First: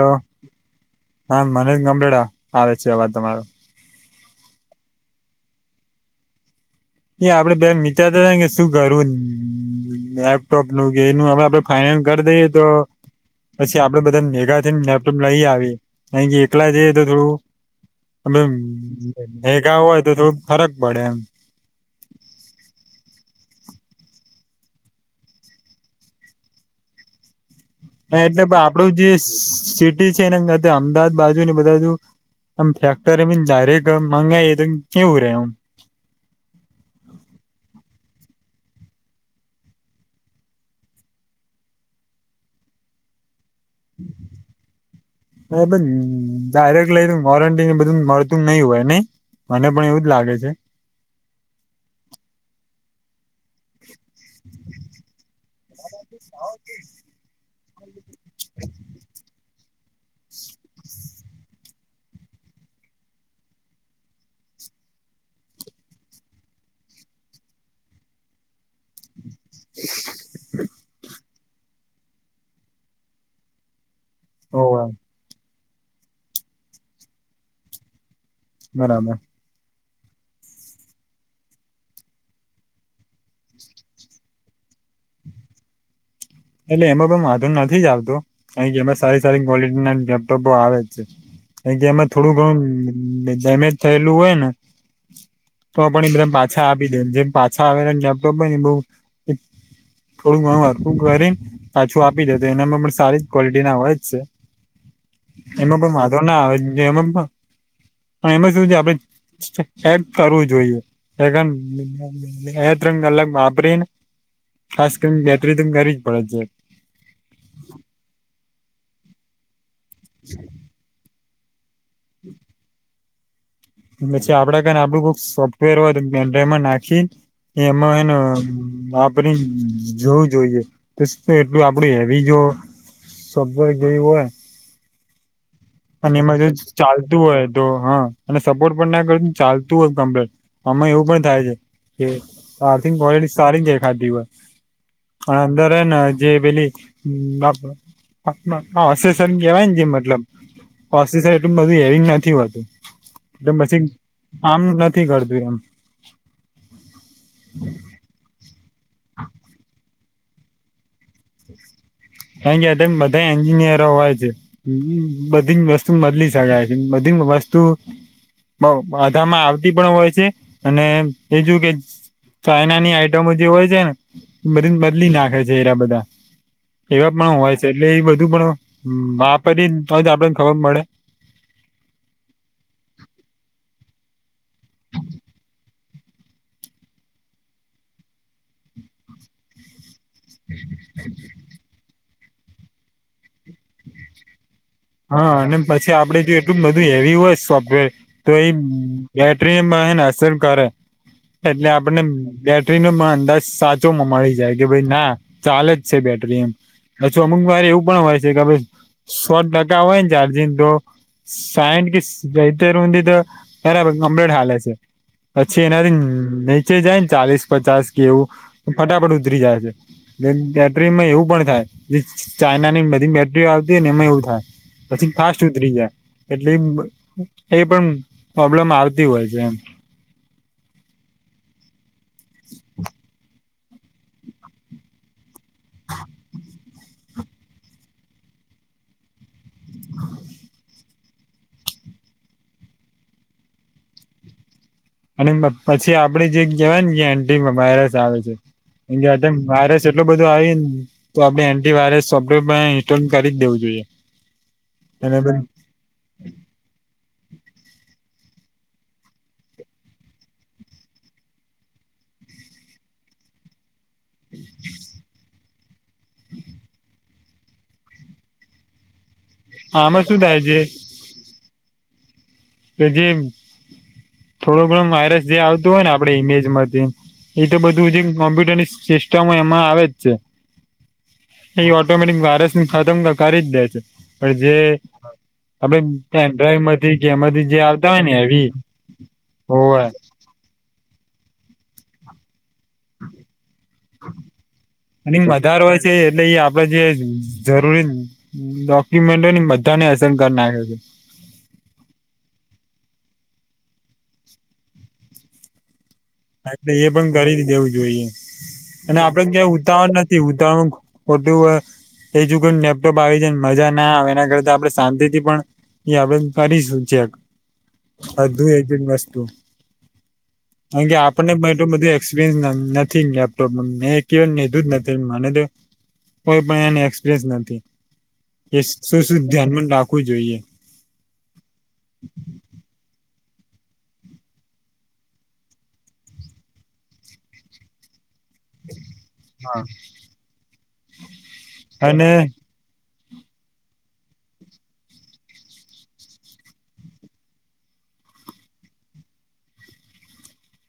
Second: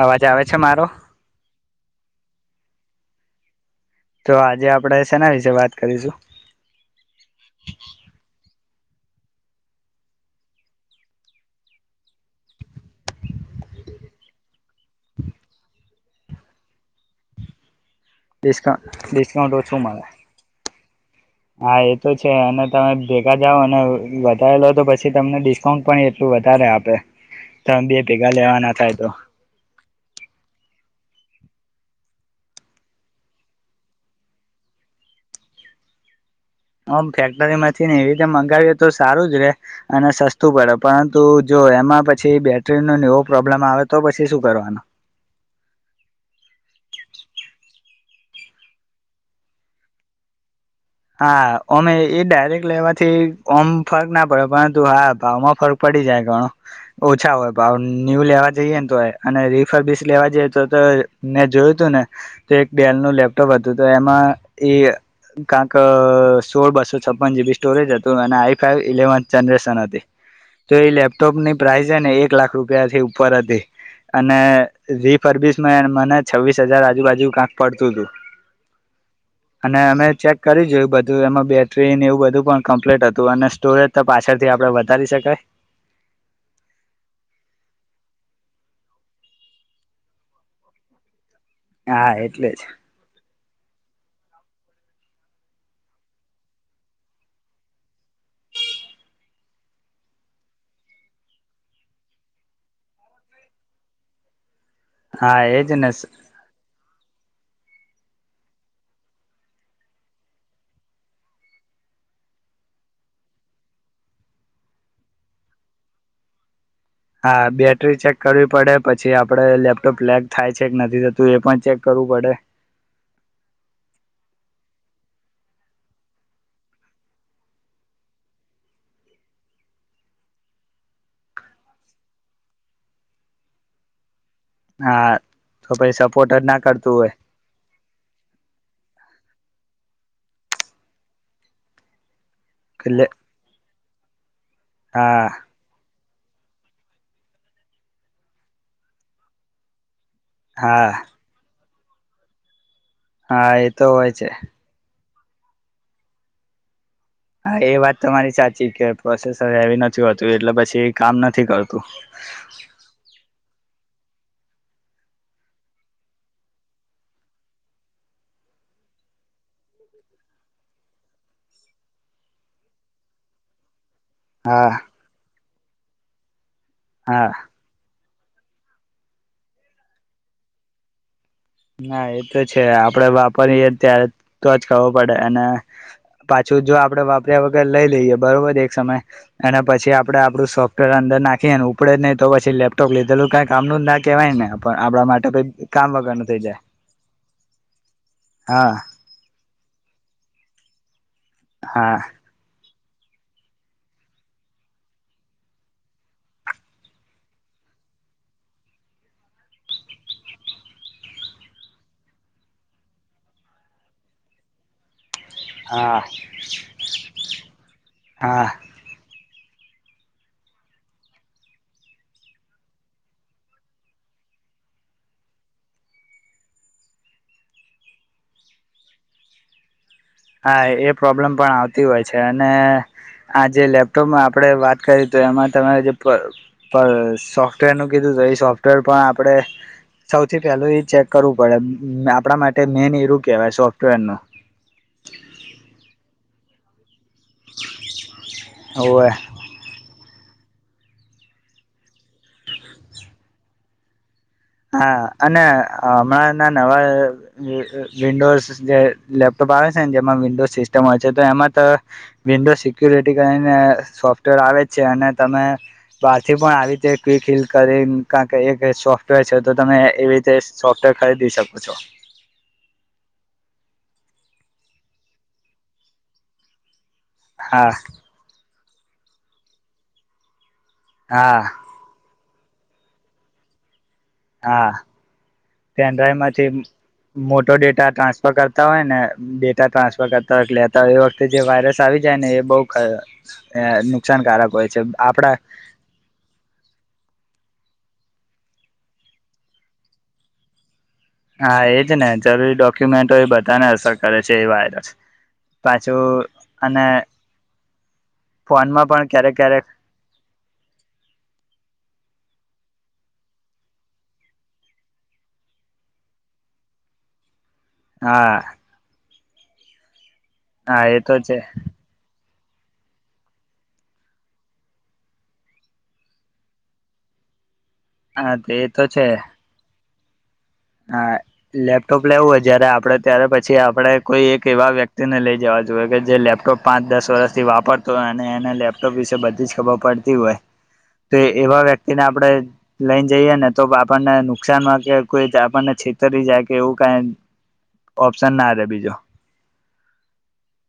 અવાજ આવે છે મારો. ગમરેડા આવે છે અવાજ તમારો. તો આજે આપડે સેના વિશે વાત કરીશું. એ આપડે બે મીચતા હતાને કે શું કરવું. લેપટોપ નું કે એનું હવે આપડે ફાાઈના કરી દઈએ તો. પછી આપડે બધા મેગાથીને લેપટોપ લઈ આવીએ અ કે એકલા જ તો થોડું. ડિસ્કાઉન્ટ ડિસ્કાઉન્ટ ભેગા ઓછું હોય મળે તો થોડું ફરક પડે એમ. હા એ તો છે અને તમે ભેગા જાઓ અને વધારે લો તો પછી તમને ડિસ્કાઉન્ટ પણ એટલું. બતા રે આપે. તમે બે હ ભેગા એટલે લેવાના આપડું થાય તો જે સિટી છે એને. અમદાવાદ બાજુ ને બધા બાજુ. આમ ફેક્ટરી ડાયરેક્ટ મંગાય તો કેવું રે એમ. હમ ફેક્ટરી માંથી ને એવી રીતે મંગાવીએ તો સારું જ રે અને સસ્તું પડે પરંતુ જો. તો એમાં પછી બેટરીનો વો. એ પણ ડાયરેક્ટ લઈ વોરંટી ને બધું મળ. તું નહી હોય નહી મને પણ એવું જ લાગે છે. હા અમે એ ડાયરેક્ટ લેવાથી ઓમ ફર્ક ના પડ્યો પરંતુ હા ભાવમાં. ફરક પડી જાય ઘણો ઓછા હોય ભાવ ન્યુ લેવા જઈએ ને તો અને. સર્વિસ લેવા જઈએ તો મેને જોયું હતું ને તો એક ડેલ નું લેપટોપ હતું તો એમાં. એ કંક સોળ બસો છપ્પન જીબી સ્ટોરેજ હતું અને આઈ ફાઈ ઇલેવન. જનરેશન હતી તો એ લેપટોપ ની પ્રાઇસ ને એક લાખ રૂપિયાથી ઉપર હતી. અને ઓવે રી ફરબીસ મને છવ્વીસ હજાર આજુબાજુ કંક પડતું હતું. બરાબર. અને અમે ચેક. કરી જોયું બધું એમાં બેટરીને એવું બધું પણ કમ્પ્લીટ હતું અને સ્ટોરેજ તો પાછળ થી આપડે વધારી શકાય. [inaudible] એટલે એમાં પણ માધું નથી જ આવતો કારણ કે એમાં સારી સારી ક્વોલિટી ના લેપટોપો આવે જ છે. કારણ કે હા એમાં થોડું એટલે જ ઘણું ડેમેજ થયેલું હોય ને તો પણ એ બધ પાછા આપી દે જેમ પાછા આવેલા લેપટોપ હોય ને બોવ થોડું ઘણર તું કરી ને પાછું આપી દે તો એનામાં પણ સારી જ ક્વોલિટી ના હોય જ છે. હા એજ એમાં ને પણ વાંધો ના આવે એમાં પણ પણ એમાં શુ છે આપ હેપ કરવું જોઈએ. [unintelligible] બાપરીન ખાસ કરીને બેટરી તો કરી જ પડે છે. હા બેટરી ચેક કરવી પડે પછી આપડે લેપટોપ લેગ થાય છે કે નથી તું એ પણ ચેક કરવું પડે પછી આપડે કને આપડુંક સોફ્ટવેર હોય પેન ડ્રાઈવમા નાખી એમાં એને આપડે જોવું જોઈએ એટલું આપડું હેવી જો શબ્જ ગઈ હોય. હા તો પછી અને સપોર્ટ એમાં જ જો ના કરતું ચાલતું હોય તો હા અને સપોર્ટ પણ ના કર ચાલતું હોય કમ્પ્લેટ આમાં એવું પણ થાય છે કે આર્થિંગ એટલે કોલટી સારીં ખાધી હોય હા પણ અંદરને જે પેલી [unintelligible] હા પોસેસર એટલું બધું હેરિંગ નથી હોતું હા એટલે એ પછી તો હોય છે આમ ન થી કરતું એમ હા એ વાત તમારી સાચી કે પ્રોસેસર હેવી નથી હોતું એટલે પછી કામ નથી કરતું. એની જાતે બધા એન્જિનિયરો હોય છે બધી જ વસ્તુ બદલી શકાય છે બધી વસ્તુ બઉ બધામાં આવતી પણ હોય છે અને બીજું કે ચાઈનાની આઈટમો જે હોય છે ને હા બધી બદલી નાખે છે એરા બધા એવા હા પણ હોય છે એટલે એ બ ધુ પણો વાપરી તોજ આપડેને ખબર પળે ના એ તો છે આપડે વાપરીયે ત્યારે તો જ ખબર પડે અને પાછું જો આપડે વાપર્યા વગર લઈ લઈએ બરોબર એક સમય એના પછી આપણે આપણું સોફ્ટવેર અંદર નાખીએને ઉપડે નહીં પછી લેપટોપ લીધેલું કંઈ કામનું ના કહેવાય ને પણ આપણા માટે હા કઈ અને કામ પછી વગરનુ આપડે જો બધું હેવી હોય સોફ્ટવેર તો એ હા બેટરીમાંને અસર કરે એટલે હા આપડને બે બેટરીનો અંદાજ સાચો મળી જાય કે ભાઈ ના ચાલે જ છે બેટરી એમ અજુ અમુક વારે એવું પણ હોય છે કે આપણે સો ટકા હોય ને ચાર્જિંગ તો સાયડ કે સીતેર સુધી તો બરાબર કપલેટ હાલે છે. પછી એનાથી હા નીચે જાય ને ચાલીસ પચાસ કે એવું હા ફટાફટ ઉતરી જાય છે બેટરીમાં એવું પણ થાય ચાઈનાની બધી બેટરી આવતી હોય ને એમાં એવું થાય પછી ફાસ્ટ ઉતરી જાય એટલી એ પણ પ્રોબ્લેમ આવતી હોય છે એમ હા એ પ્રોબ્લેમ પણ આવતી હોય છે અને આ જે લેપટોપમાં આપડે વાત કરી તો એમાં તમે જે પણ સોફ્ટવેર નું કીધું હતું એ સોફ્ટવેર પણ આપણે સૌથી પહેલું એ છે. કરવું પડે આપણા માટે મેન એરું કેહેવાય સોફ્ટવેરના અને પછી આપડે જે કહેવાય ગયા એન્ટીક વાઈરસ આવે છે હોવે જે તે વાઈરસ એટલો બધો આવી ને તો આપડણે એન્ટી વાયરસ સોફ્ટવેર પણ ઇન્સ્ટોલ કરી જ દેવું જોઈએ. હા અને હમણાં ના નવા વિન્ડોઝ જે લેપટોપ આવે છે ને જેમાં વિન્ડોઝ સિસ્ટમ હોય છે તો એમાં તો વિન્ડોઝ સિક્યુર કરીને સોફ્ટવેર આવે છે અને તમે બહારથી પણ આવી રીતે ક્વીકીલ કરીને કં કે એક સોફ્ટવેર છે તો તમે આમાં એવી શું થાય રીતે છે સોફ્ટવેર ખરીદી શકો હચ્છા કે જે થોડો ઘણો વાયરસ જે આવતો હોય ને આપડે ઈમેજ માંથી એ તો હા બધું જે કોમ્પ્યુટર ની સિસ્ટમ એમાં આવે જ છે હા એ ઓટોમેટિક વાયરસું ખતમ તો કરી જ દે છે પણ જે હા આપડે પેન્ટ્રઈવ માંથી કેમાંથી તો ડેટા ટ્રાન્સફર કરતા હોય ને ડેટા હોવા ટ્રાન્સફર કરતા વખત લેતા હોય એ વખત જે વાયરસ આવી જાય ને એ બહુ નુકસાનકારક હોય છે અને આપડા વધારે હોય છે એટલે એ આપડે જે જરૂરી ડોક્યુમેન્ટોની બધાને અસરકર નાખે છે કે મેન્ટો એ બધાને અસર કરે છે એ વાઈરસ એટલે એ પણ કરી દેવું જોઈએ ફોનમાં અને પણ આપડે ક્યારેક ક્યાંય ક્યારેક ઉત્તાહરણ નથી ઉત્તરણ ખટું એજુગને લેપટોપ આવી જાયને મજા ના આવે એના કરતા આપડણે શાંતિ થી પણ આપણે કરીશું હા અધું એજ વસ્તુ હા કારણ કે એ તો આપણને છે એટલું બધું એક્સપિરિયન્સ નથી લેપટોપ મેં કેવ લીધું જ નથી મને તો કોઈ પણ એ એક્સપરયસ નથી હા એ શ તો છે શ ધ્યાનમાં રાખવું જોઈએ હા લેપટોપ લેવું હો જયારે આપડે ત્યારે પછી પછી આપણે કોઈ એક એવા વ્યક્તિને લઈ જવા જોઈએ કે જે લેપટોપ પાંચ દસ વર્ષથી વાપરતો હોય એ લેપટોપ વિશે બધી જ ખબર પડતી હોય તો એવા વ્યક્તિને અને આપણેે લઈ જઈએ ને તો આપણને નુકસાન માં કે કોઈ ને છેતરી જાય કે એવું કઈ ઓપ્શન ના બીજું [inaudible]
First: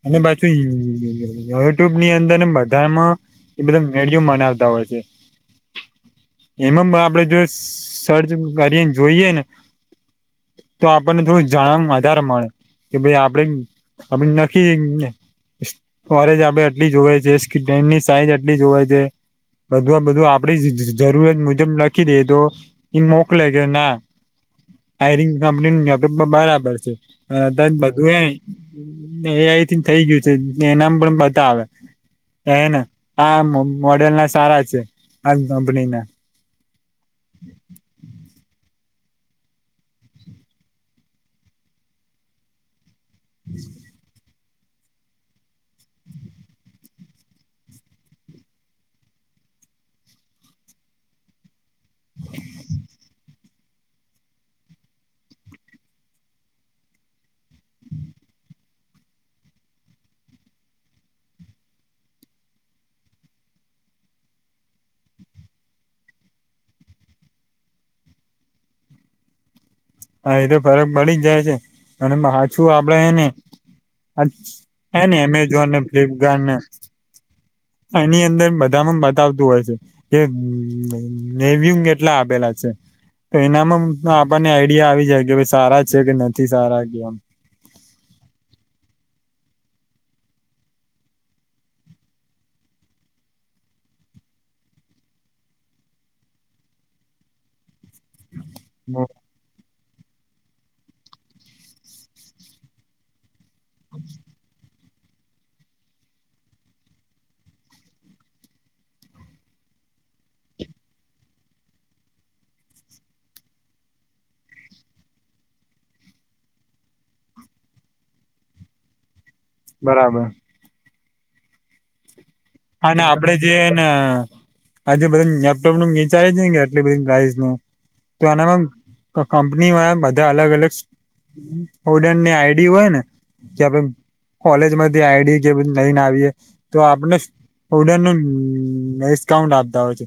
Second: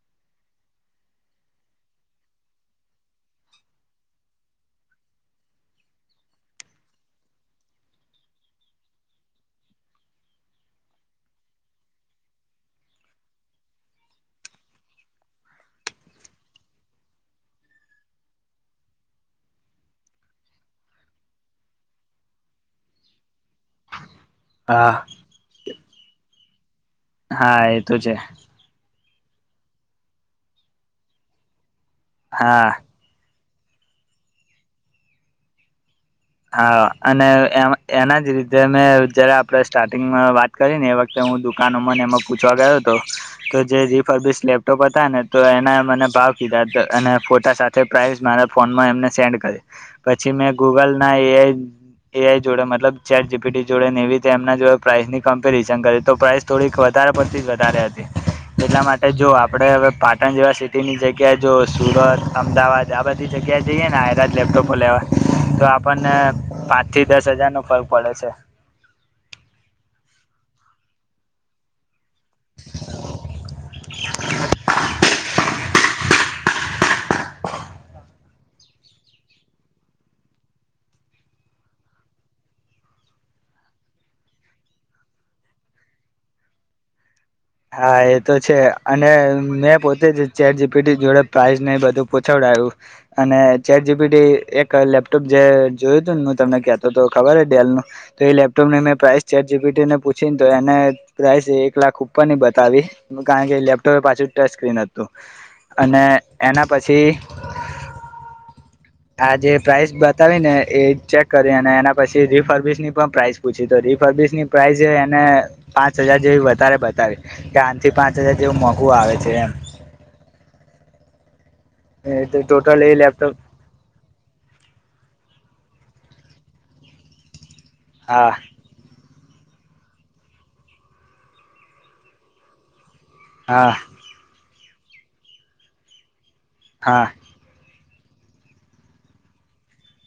અને પાછુ યુટ્યુબ ની અંદર બધામાં એ બધા વિડીયો મનાવતા હોય [inaudible] એમાં આપડે જો સર્ચ કરીએને જોઈએ ને તો આપણને થોડું જાણવા વધારે મળે કે ભાઈ આપડે આપ નખી ને વરેજ આપડે આટલી જોવે છે ડેનની સાઈઝ આટલી જોવે છે બધું બધું આપડી જરૂરિયાત મુજબ લખી દે તો એ મોકલે કે ના હા હાયરિંગ કંપની નું લપપમાં બરાબર છે હા તો છે બધું એ એ અહીથી થઇ ગયું છે એનામ પણ બધા આવે હા એને આ મોડેલ ના સારા છે આ કંપની ના હા અને એમ એના જ રીતે મેં જયારે આપણેે સ્ટાર્ટિંગમાં વાત કરી ને એ વખતે હું દુકાનોમાંને એમાં પૂછવા ગયો તો જ લેપટોપ હતા ને તો એના મને ભાવ કીધા હતો અને ફોટા સાથે પ્રાઇસ મારા ફોનમાં એમને સેન્ડ પછી મેં ગૂગલ ના એ જોડે મતલબ ચેટી જોડે ને એવી એમના જોડે પ્રાઇસ ની કમ્પેરિઝન કરી તો પ્રઇસ થોડીક વધારે પડતી જ વધારે હતી એટલા માટે જો આપડે હવે પાટણ જેવા સિટીની જગ્યાએ જો સુરત અમદાવાદ આ બધી જગ્યા જઈએ ને આ લેપટોપો લેવાય તો આપ આપને પાંચ થી દસ હજાર નો ફર્ક પડે છે હા એ તો ફરક પડી જ જાય છે અને હછું આપડે એને એ ન એમેઝોનને ફ્લિપકાર્ટ ને એની અંદર બધામાં બતાવતું હોય છે કે નેવયુ કેટલા આપેલા છે તો એનામાં આપણને આઈડિયા આવી જાય કે ભ સારા છે કે નથી સારા કે એમ હા એ તો છે અને મેં પોતે જ ચેટ જીપીટી જોડે પ્રાઇસ ને બધું પૂછાડે અને ચેર જીબી એક લેપટોપ જે જોયું હતું ને હું તમને ક્યાતો તો ખબર હ ડેલ નું તો એ લેપટોપ લઇ ને પ્રાઇસ ચેટજીપીટીને પૂછ [unintelligible] બતાવી કારણ કે લેપટોપે પાછી ટચ સ્ક્રીન હતું. અને એના પછી આ જે પ્રાઇસ બતાવી ને એ ચેક કરી અને એના પછી રિફર્નિશ ની પણ પ્રાઇસ પૂછી તો [unintelligible] પ્રાઇસ એને પાંચ હજાર જેવી વધારે બતાવી કે આજ થી પાંચ હજાર જેવું મોઘું આવે છે. બરાબર. [inaudible] અને આપડે લેપટોપ જે ને આજે બધા [unintelligible] એટલી બધી પ્રાઇસ નું તો હા આનામાં કંપની વાલા બધા અલગ-અલગ ઓડરની આઈડી હોય ને કે હા આપ કોલેજ માંથી આઈડી કેધ નઈને આવીએ તો હા આપણે ઓડર નો ડિસ્કાઉન્ટ આપતા હોય છે.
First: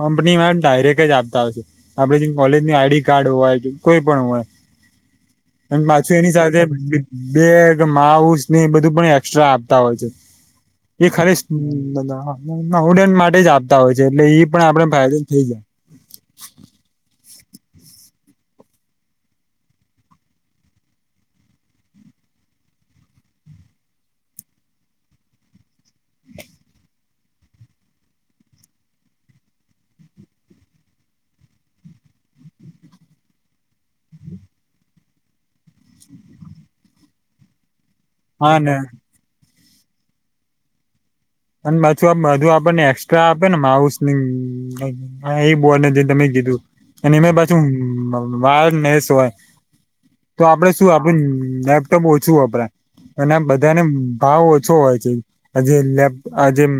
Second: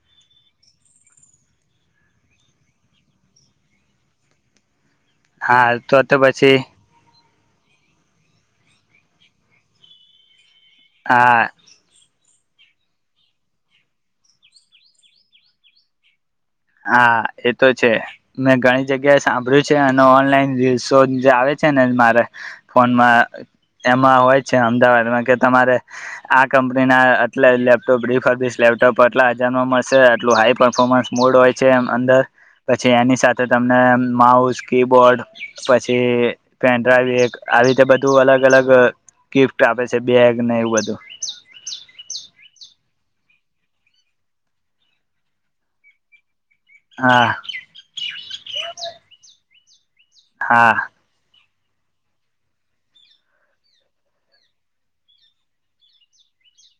કંપનીમાં ડાયરેક્ટ જ આપતા હશે આપડે જે કોલેજ ન આઈડી કાર્ડ હોય કોઈ પણ હોય. હા અને તો પાછુ તો એની પછી સાથે બેગ માઉસ ને એ બધું પણ એક્સ્ટ્રા આપતા હોય છે એ ખાલી હા હમ્મ બધા ઓડર માટે જ આપતા હોય છે, એટલે ઈ પણ આપડે ફાયદન થઈ જાય. હા એતો છે મેં ઘણી જગ્યાએ સાંભળ્યું છે અને ઓનલાઈન રીલસો જે આવે છે ને મારે ફોનમાં એમાં હોય છે અમદાવાદમાં કે તમારે આ કંપનીના આટલા લેપટોપ રિપબલીસ લેપટોપ આટલા હજારમાં મળશે આટલું હાઈ પરફોર્મન્સ મોડ હોય છે એમ અંદર પછી એની સાથે તમને માઉસ કીબોર્ડ પછી પેન્ડ્રાઈવ એક આવી રીતે બધું અલગ- હા અલગ ને ગિફ્ટ આપે છે બેગ ને એવું બધું અને પાછું આ બધું આપણને એસ્ટ્રા આપે ને માઉસ એ કિબોડ જે તમે કીધું અને હા એમાં પાછું [unintelligible] હોય તો આપડે હા શું આપે લેપટોપ ઓછું વપરા અને આ બધાને ભાવ ઓછો હોય છે આ જે લેપટોપ આ જેમ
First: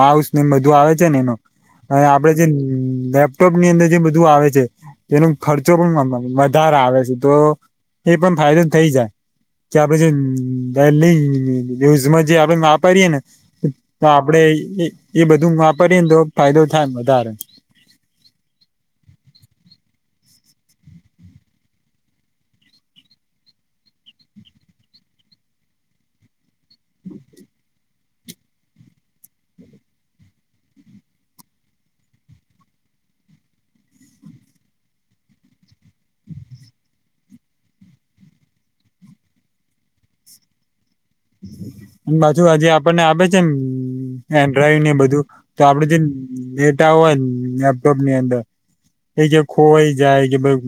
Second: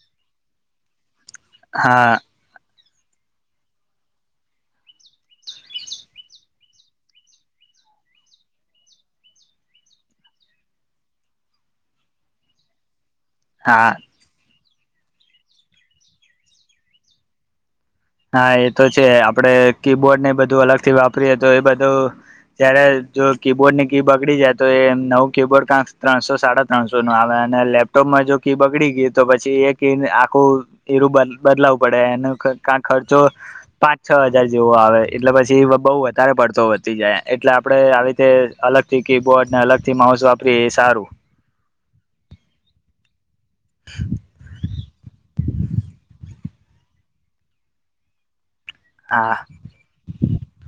માઉસ ને એમ બધું આવે છે ને એનો અને હા આપડે જે લેપટોપની અંદર જે બધું આવે છે તેનો ખર્ચો પણ વધારે આવે છે તો એ પણ ફાયદો થઇ જાય. કે આપડે જે દહેલી યુઝમાં જે આપડે વાપરીએેને હા તો આપડે એ બધું વાપરીએને તો ફાયદો થાય વધારે હા એ તો છે આપડે કીબોર્ડ ને બધું અલગ થી વાપરીએ તો એ બધું જયારે જો કીબોર્ડ ની કી બગડી જાય તો એ નવું કીબોર્ડ કં ત્રણસો સાડા ત્રણસો ના આલે ને લેફ્ટ ટોપ માં જો કે બગડી ગઈ તો પછી એક આખું એરું બદલાવું પડે એનું ખર્ચો પાંચ છ હજાર જેવો આવે એટલે પછી બહુ વધારે પડતો વધતી જાય એટલે આપડે આવી રીતે અલગથી કીબોર્ડ ને અલગ થી માઉસ વાપરીએ એ સારું પાછું હવે આપણને આવે છે પેન્ડ્રાઈવ ને બધું તો આપડે જે ડેટા હોય ને લેપટોપ ની અંદર એ હા જે ખોવાઈ જાય કે ભાઈ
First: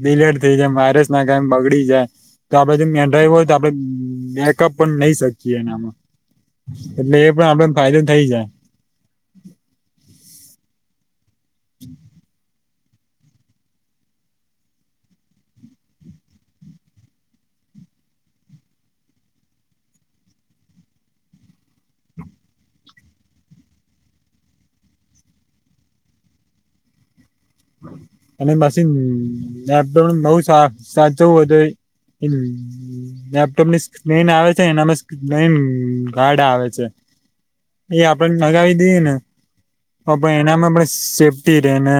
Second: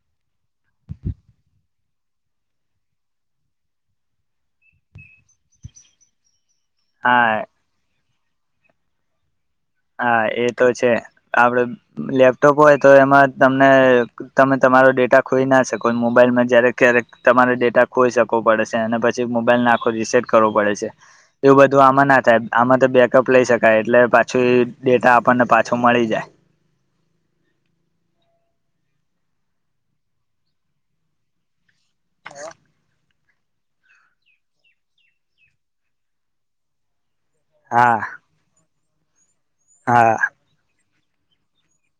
ડિલેટ થઈ જાય માયરસ ના કાયમ બગડી જાય તો આપડે પેન્ડ્રાઈવ હોય તો આપડે બેકઅપ પણ નહી શકીએ એનામાં એટલે હા એ પણ આપડેને ફાયદો થઈ જાય. હા એ તો છે આપડ લેપટોપ હોય તો એમાં તમને તમે તમારો ડેટા ખોઈના શકો મોબાઈલમાં જ્યારેક ક્યારેક તમારો ડેટા [unintelligible] પડે અને પછી મોબાઈલને આખો રીસેટ કરવો પડે છે એવું બધું આમાં ના થાય આ બેકઅપ લઈ શકાય એટલે પાછું ડેટા આપણને પાછો મળી જાય. અને પછી બહુ સાચવું હમ્મ લેપટોપની સ્ક્રીન આવે છે એમાં સ્ક્રીન ગાડ આવે છે. હા એ આપડે લગાવી દઈએ ને તો હા પણ એનામાં પણ સેફ્ટી રે ને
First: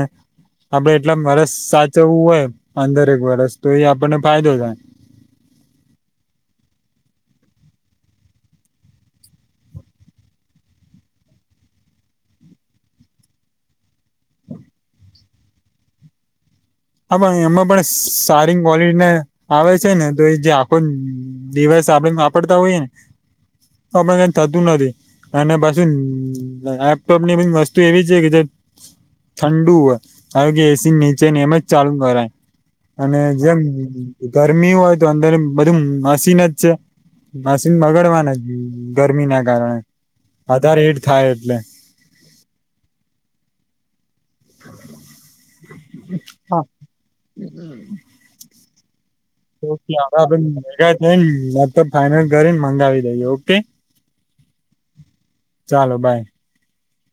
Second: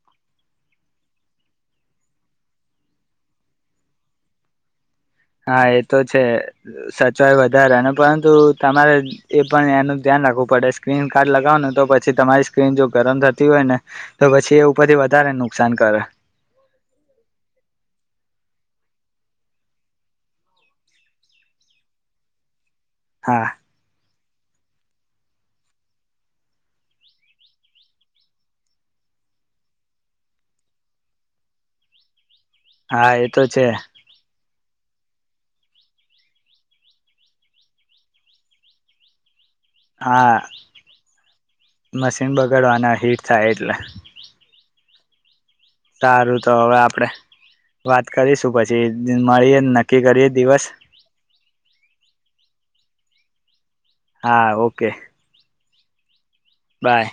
આપડે એટલા વરસ સાચવવું હોય પંદર એક વરસ તો એ આપણને ફાયદો થાય હા એ તો છે સચવાય વધારે પરંતુ તમારે એ પણ એનું ધ્યાન રાખવું પડે સ્ક્રીન કાર્ડ લગાવ ને તો પછી તમારી સ્ક્રીન જો ગરમ થતી હોય ને તો પછી એ ઉપરથી વધારે નુકસાન કરે [inaudible] હા પણ એમાં પણ સારી ક્વોલિટીને આવે છે ને તો એ જે આખો દિવસ આપણે વાપરતા હોઈએ હા તો કઈ થતું નથી અને પછી લેપટોપની બી વસ્તુ એવી છે કે જે ઠંડુ હોય કે એસી નીચે એમ જ ચાલુ કરાય હા અને એ તો જેમ છે ગરમી હોય તો અંદર બધું મશીન જ છે મશીન બગાડવાનું જ ગરમીના હા એટલે મશીન બગાડવાના હીટ થાય એટલે સારું તો હા હવે આપડે વાત કરીશું પછી મળીએ [unintelligible] નક્કી કરીએ દિવસ થઈને લેપટોપ ફાઈનલ કરીને મંગાવી દઈએ ઓકે હા ઓકે ચાલો બાય બાય